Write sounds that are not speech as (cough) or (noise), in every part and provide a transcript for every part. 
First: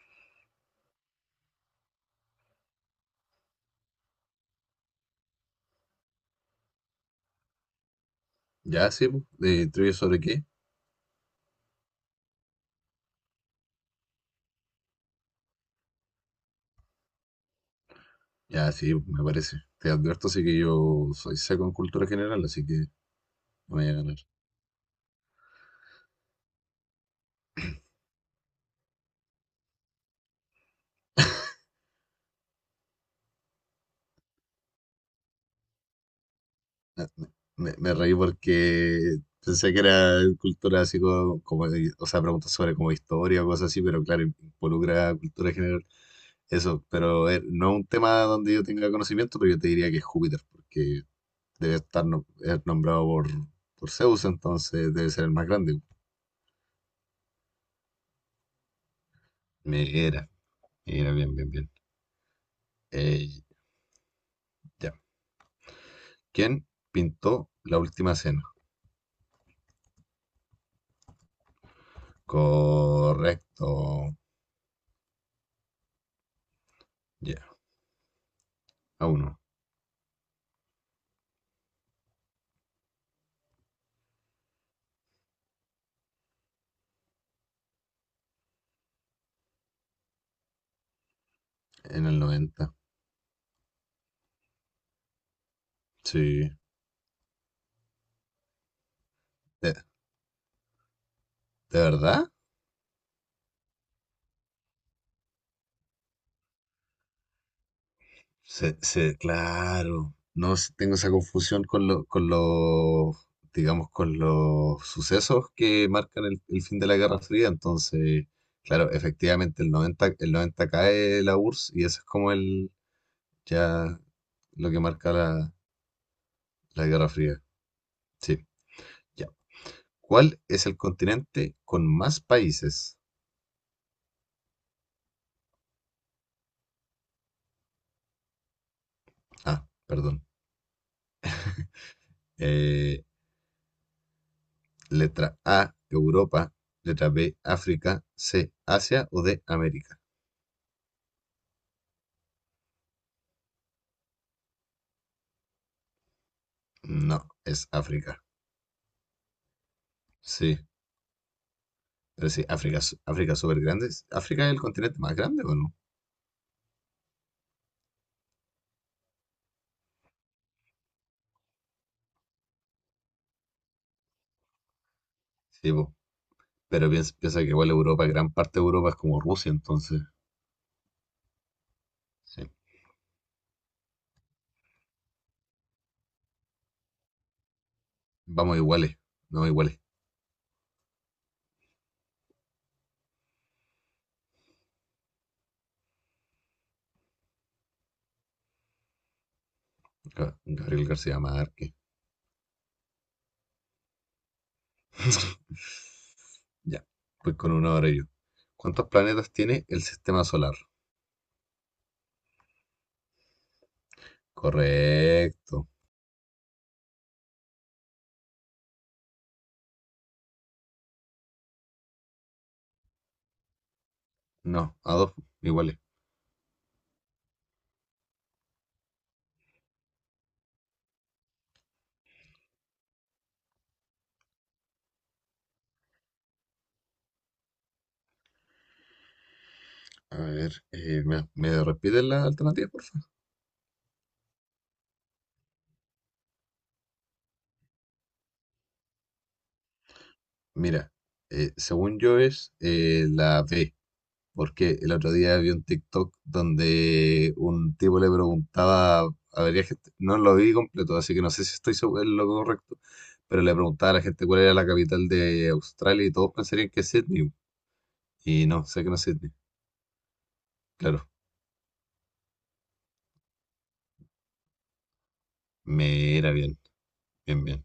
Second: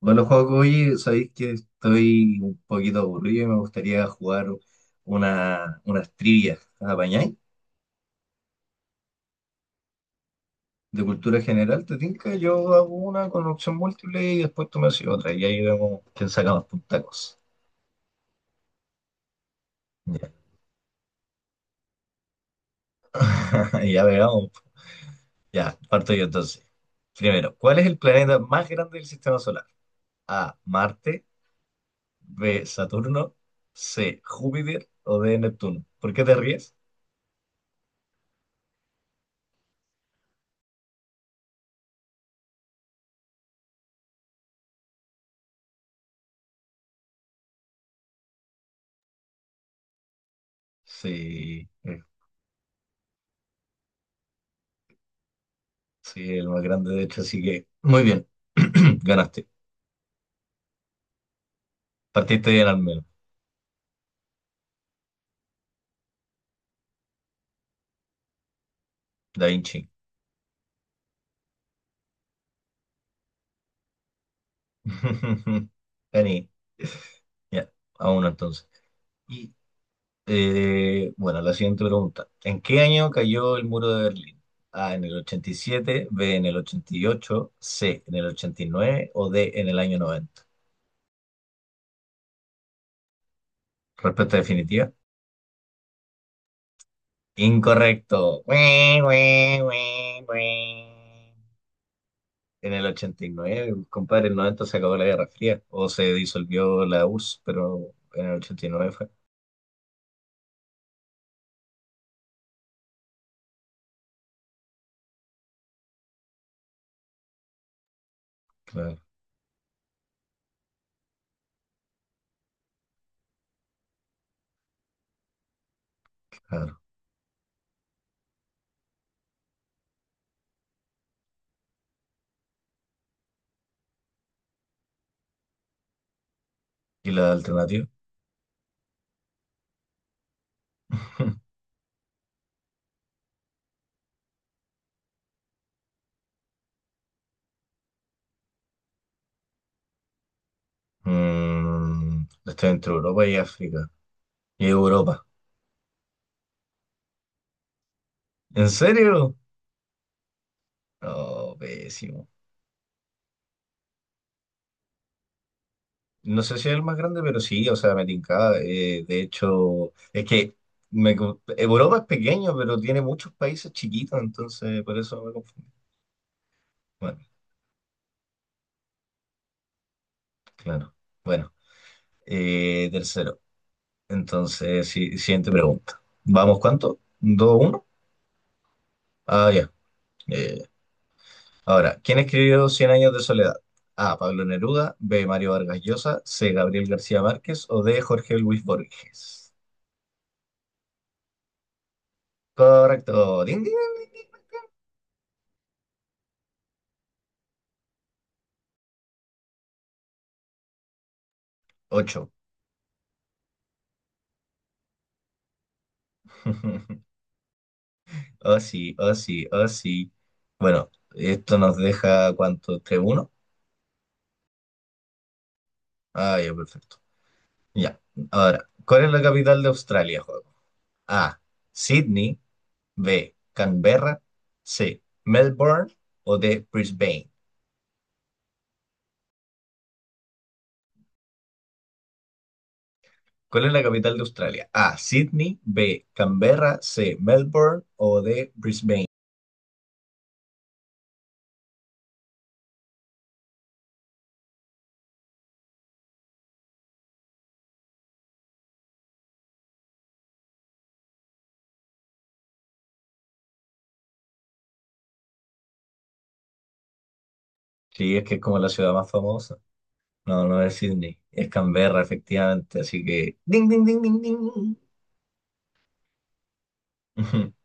Bueno, juego oye, sabéis que estoy un poquito aburrido y me gustaría jugar unas trivias. ¿Apañáis? Ya, sí, po. ¿De trivia sobre qué? De cultura general, ¿te tinca? Yo hago una con opción múltiple y después tú me haces otra. Y ahí vemos quién saca más puntacos. Ya, sí, po, me parece. Te Ya, advierto, sí que yo soy seco en cultura general, así que no (laughs) me voy a ya ganar. veamos. Ya, parto yo entonces. Primero, ¿cuál es el planeta más grande del sistema solar? A. Marte. B. Saturno. C. Júpiter. O D. Neptuno. ¿Por qué te ríes? Ah, me reí porque pensé que era cultura así como, o sea, preguntas sobre como historia o cosas así, pero claro, involucra cultura general. Eso, pero no un tema donde yo tenga conocimiento, pero yo te diría que es Júpiter, porque Sí. Es es nombrado por Zeus, entonces debe ser el más grande. Sí, el más grande, de hecho, así que muy bien. (clears throat) Ganaste. Me era, era bien, bien, bien. Partiste bien al menos. Eh, ya. ¿Quién pintó La Última Cena? Da Vinci. Correcto. (laughs) Gané. Ya, Ya, a uno entonces. a uno. Y bueno, la siguiente pregunta. ¿En qué año cayó el muro de Berlín? A, en el 87. B, en el 88. C, en el 89. O D, en el año 90. En el noventa. Respuesta definitiva. Sí. Incorrecto. Ue, ue, ¿De ue, ue. verdad? En el 89, compadre, en el 90 se acabó la Guerra Fría o se disolvió la URSS, pero en el ochenta y nueve fue. Claro. No s- Tengo esa confusión con con los, digamos, con los sucesos que marcan el fin de la Guerra Fría. Entonces, claro, Claro, efectivamente el 90 cae la URSS y eso es como el, ya, lo que marca la, claro. la Guerra Fría. Sí. ¿Cuál es el continente con más países? ¿Y la alternativa? Ah, perdón. (laughs) Eh, letra A, Europa. Letra B, África. C, Asia o D, América. Estoy entre Europa y África. Y Europa. No, es África. ¿En serio? Sí, No, pésimo. pero sí, África es súper grande. ¿África es el continente más grande o no? No sé si es el más grande, pero sí, o sea, me tincaba, de hecho, es que Europa es pequeño, pero tiene muchos países chiquitos, entonces por eso me confundí. Sí, po. Pero piensa, Bueno, piensa que igual Europa, gran parte de Europa es como Rusia, entonces. claro. Bueno, Sí. Tercero. Entonces, sí, siguiente pregunta. ¿Vamos cuánto? ¿Dos, uno? Vamos iguales, no Ah, ya. iguales. Ya, ya, ya. Ahora, ¿quién escribió Cien años de soledad? A. Pablo Neruda, B. Mario Vargas Llosa, C. Gabriel García Márquez o D. Jorge Luis Borges. Gabriel García Márquez. Correcto. Ding, ding, ding, ding. Ya, pues con una hora yo. ¿Cuántos planetas tiene el sistema solar? Ocho. Correcto. (laughs) Oh, sí, oh, sí, oh, sí. Bueno, esto nos deja cuánto, 3-1. No, a dos iguales. Ah, ya, perfecto. Ya. Ahora, ¿cuál es la capital de Australia, juego? A. Sydney, B. Canberra. C. Melbourne o D. Brisbane. A ver, ¿Me repites la alternativa, por favor? ¿Cuál es la capital de Australia? A. Sydney. B. Canberra. C. Melbourne o D. Brisbane. Mira, según yo es la B, porque el otro día vi un TikTok donde un tipo le preguntaba, a ver, gente, no lo vi completo, así que no sé si estoy seguro en lo correcto, pero le preguntaba a la gente cuál era la capital de Australia y todos pensarían que es Sydney, Sí, es que es y como no, la sé que ciudad no es más Sydney. famosa. No, no es Claro, Sydney. Es Canberra, efectivamente. Así que. Ding, ding, ding, ding, ding. (laughs) me era bien, bien, Ujú. bien.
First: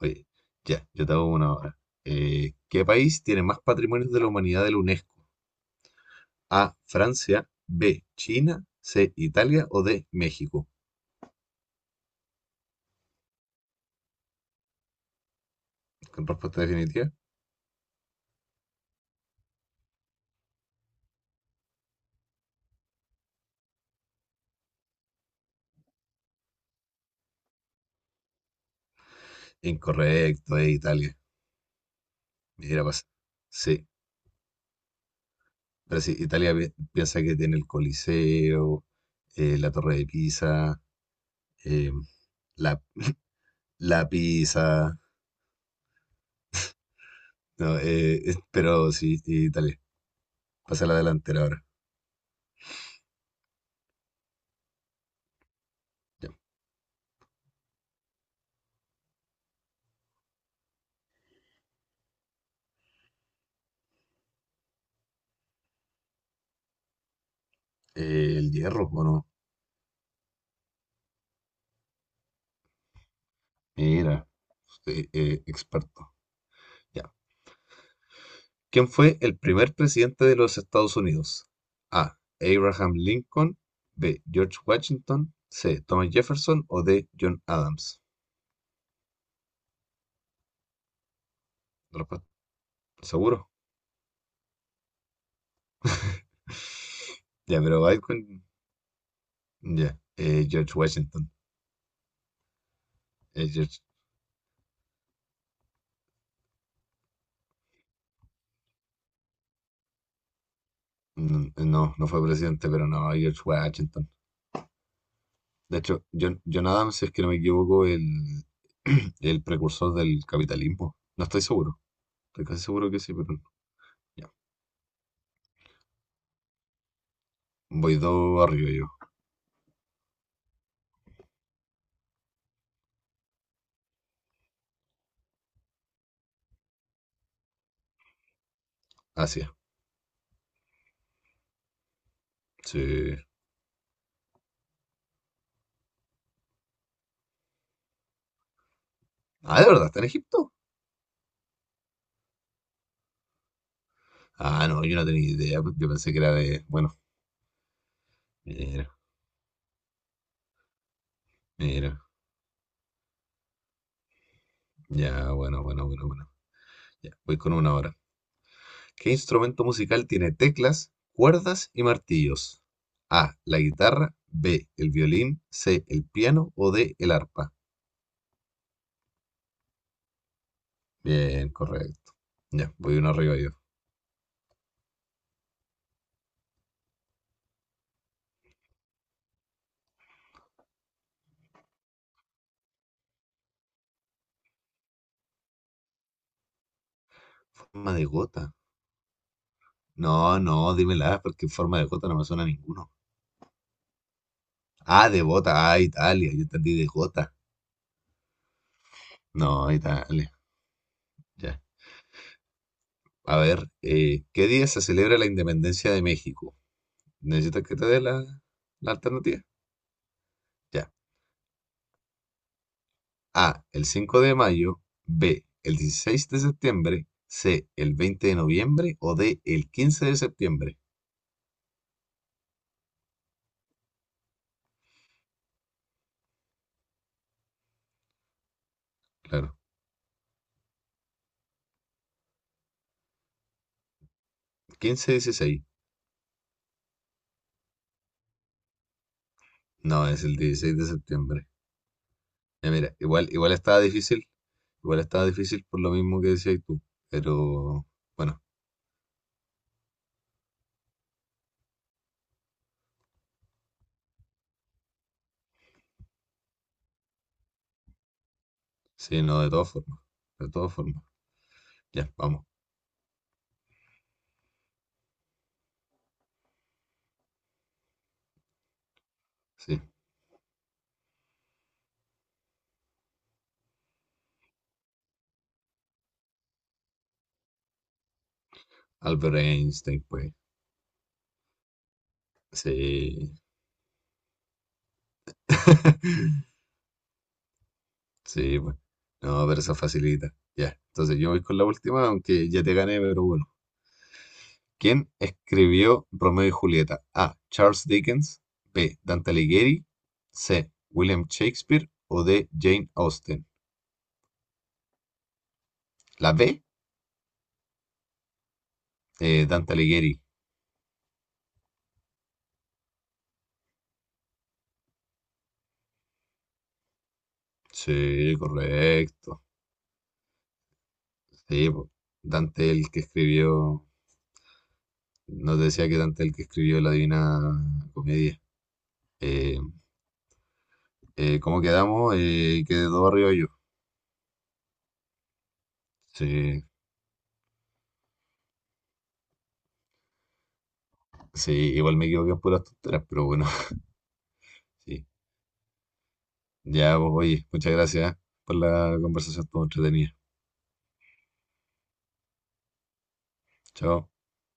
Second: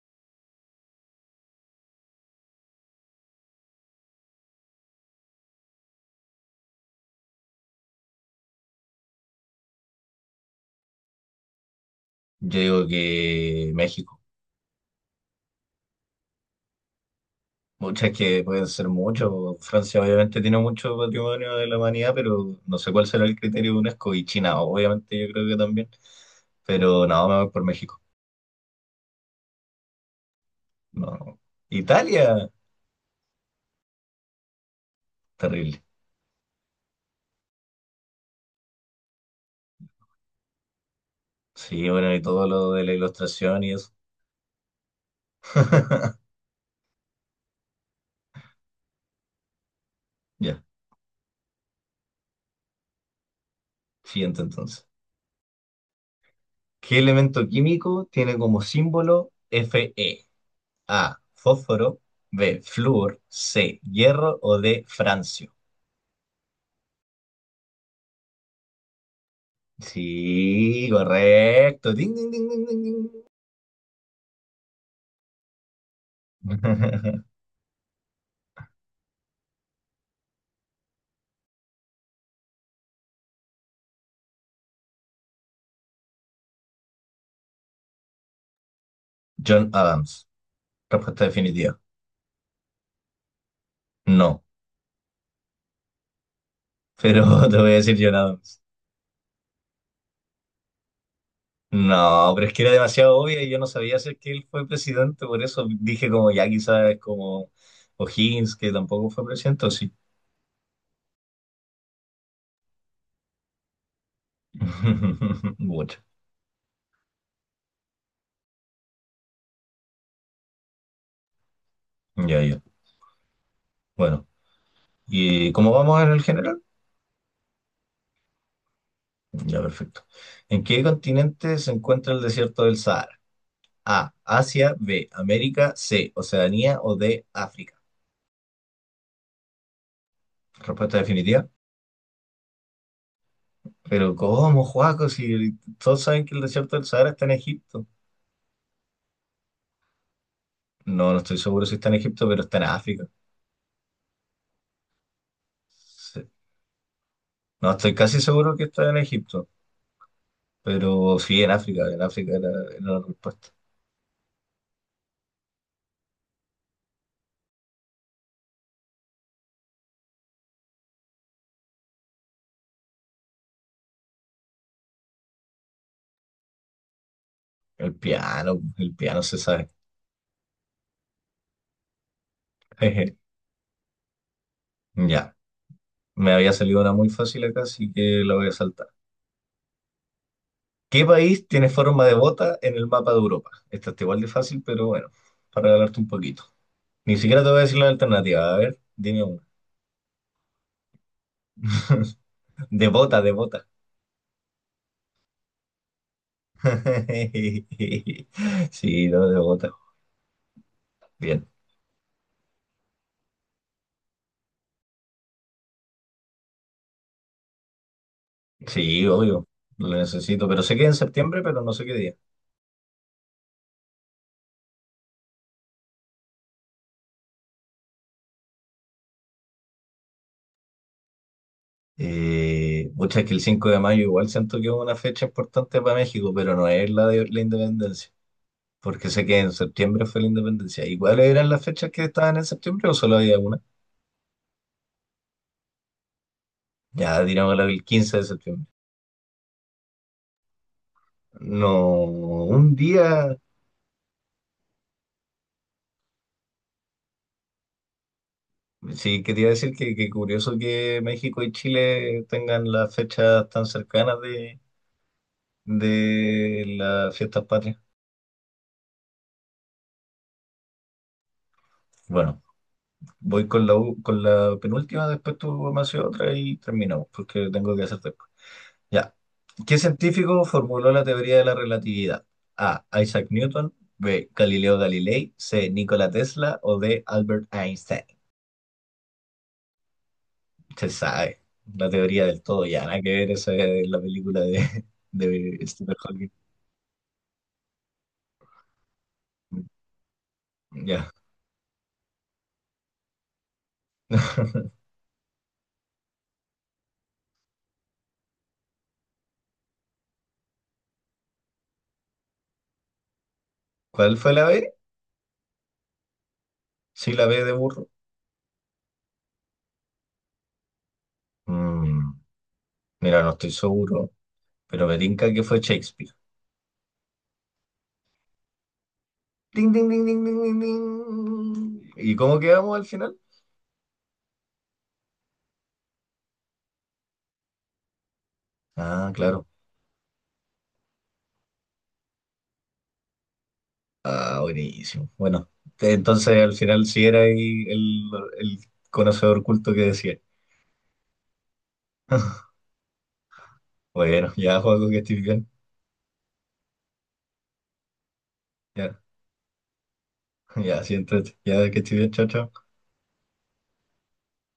Oye, ya, yo te hago una ahora. ¿Qué país tiene más patrimonios de la humanidad de la UNESCO? A, Francia, B, China, C, Italia o D, México. Yo digo que México. Con respuesta definitiva. Muchas que pueden ser mucho. Francia obviamente tiene mucho patrimonio de la humanidad, pero no sé cuál será el criterio de UNESCO. Y China, obviamente, yo creo que también. Pero no, me voy por México. Incorrecto, es No. Italia. No. Italia, Mira, pasa. Sí, terrible. pero sí, piensa que tiene el Coliseo, la Torre de Pisa, Sí, eh, bueno, y todo lo la, de la ilustración y eso. la Pisa. (laughs) No, pero sí, Italia. Ya, Pasa a la delantera ahora. siguiente entonces. Ya. ¿Qué elemento químico tiene como símbolo Fe? A, fósforo, B, flúor, C, hierro o D, francio. El hierro, ¿o no? Sí, correcto. Ding, ding, ding, ding, ding, ding. Mira. Sí, experto. Ya. (laughs) ¿Quién fue el primer presidente de los Estados Unidos? A. Abraham Lincoln. B. George Washington. C. Thomas Jefferson. O D. John Adams. John Adams. Respuesta definitiva. Respuesta, ¿seguro? No, pero (laughs) te Ya, voy a pero decir va John con... Adams. Ya. George Washington. No, pero es que era demasiado obvia Eh, y yo no George- sabía si que él fue presidente, por eso dije como ya quizás es como O'Higgins, que tampoco fue presidente, o sí. No, no fue presidente, pero no, George Washington. (laughs) De Mucho. hecho, John Adams, si es que no me equivoco, el, (clears throat) el precursor del capitalismo. No estoy seguro. Ya, Estoy ya. casi seguro que sí, pero no. Bueno, Ya. ¿y cómo vamos en el general? Voy dos arriba yo. Ya, perfecto. ¿En qué continente se encuentra el desierto del Sahara? A, Asia, B, América, C, Oceanía o D, África. Así. Respuesta definitiva. Sí. Pero ¿cómo, Juaco? Si todos saben que el desierto del Sahara está en Egipto. Ah, ¿de verdad está en Egipto? No, no estoy seguro si está en Egipto, pero está en África. Ah, no, yo no tenía idea. Yo pensé que Sí. era de. Bueno, No, estoy casi seguro que está mira, en Egipto, pero sí, mira. en África era la respuesta. Ya, bueno, bueno, bueno, bueno. Ya, voy con una hora. ¿Qué instrumento musical tiene teclas, cuerdas y martillos? A, la guitarra, B, el violín, C, el piano o D, el arpa. El piano se sabe. Bien, correcto. Ya, voy uno (laughs) arriba yo. Ya, me había salido una muy fácil acá, así que la voy a saltar. ¿Qué país tiene forma de bota en el mapa de Europa? Esta está igual de fácil, pero bueno, para regalarte un poquito. Ni siquiera te voy a decir la Forma de gota. alternativa, a ver, dime una. No, no, dímela, porque forma de gota (laughs) no me suena a De ninguno. bota, de bota. Ah, de bota. Ah, Italia. Yo entendí de gota. (laughs) Sí, no, de No, bota. Italia. Bien. Ya. A ver, ¿qué día se celebra la independencia de México? ¿Necesitas que te dé la, la Sí, alternativa? obvio, lo necesito, pero sé que es Ya. en septiembre, pero no sé qué día. A, el 5 de mayo, B, el 16 de septiembre, C, el 20 de noviembre o D, el 15 de septiembre. Muchas que el 5 de mayo igual siento que es una fecha importante para México, pero no es la de la independencia, porque sé que en Claro, septiembre fue la independencia. ¿Y cuáles eran las fechas que estaban en septiembre o solo había una? quince dieciséis. Ya, digamos la del 15 de septiembre. No, es el 16 de septiembre. No, un Ya mira, día, igual, igual estaba difícil por lo mismo que decías tú, pero bueno, sí, quería decir que, curioso que México y Chile tengan las fechas tan cercanas de las fiestas patrias. sí, no, de todas formas, de todas formas. Ya, Bueno, vamos, voy con la penúltima, después tú me haces otra y terminamos, porque tengo que hacer. Ya. ¿Qué sí. científico formuló la teoría de la relatividad? A. Isaac Newton. B. Galileo Galilei. C. Nikola Tesla. O D. Albert Einstein. Albert Einstein, pues, Se sabe. La teoría del todo ya. Nada que ver, sí. esa es la película de Stephen Hawking. (laughs) Sí, pues. No, pero esa facilita. Ya. Ya. Entonces yo voy con la última, aunque ya te gané, pero bueno. (laughs) ¿Quién escribió Romeo y Julieta? A. Charles Dickens. B. Dante Alighieri. C. William Shakespeare. O D. Jane Austen. ¿Cuál fue la B? La B. Sí, la B de burro. Dante Alighieri. Mm, Mira, no estoy seguro, pero me tinca que fue Shakespeare. Sí, correcto. Ding, ding, ding, ding, ding, ding, Sí, pues. ding. ¿Y cómo Dante quedamos al el que final? escribió. Nos decía que Dante el que escribió la Divina Comedia. Ah, claro. Eh, ¿Cómo quedamos? Quedó arriba yo. Ah, buenísimo. Bueno, entonces al Sí, final sí era ahí el, conocedor culto que decía. Sí, igual me equivoqué en (laughs) puras tonteras, pero bueno, (laughs) Bueno, ya, Joaco, que sí. estés bien. Ya, pues, oye, muchas gracias por Ya, la conversación, estuvo entretenida. ya, siéntate. Ya, que estés bien, chao, chao. Chao.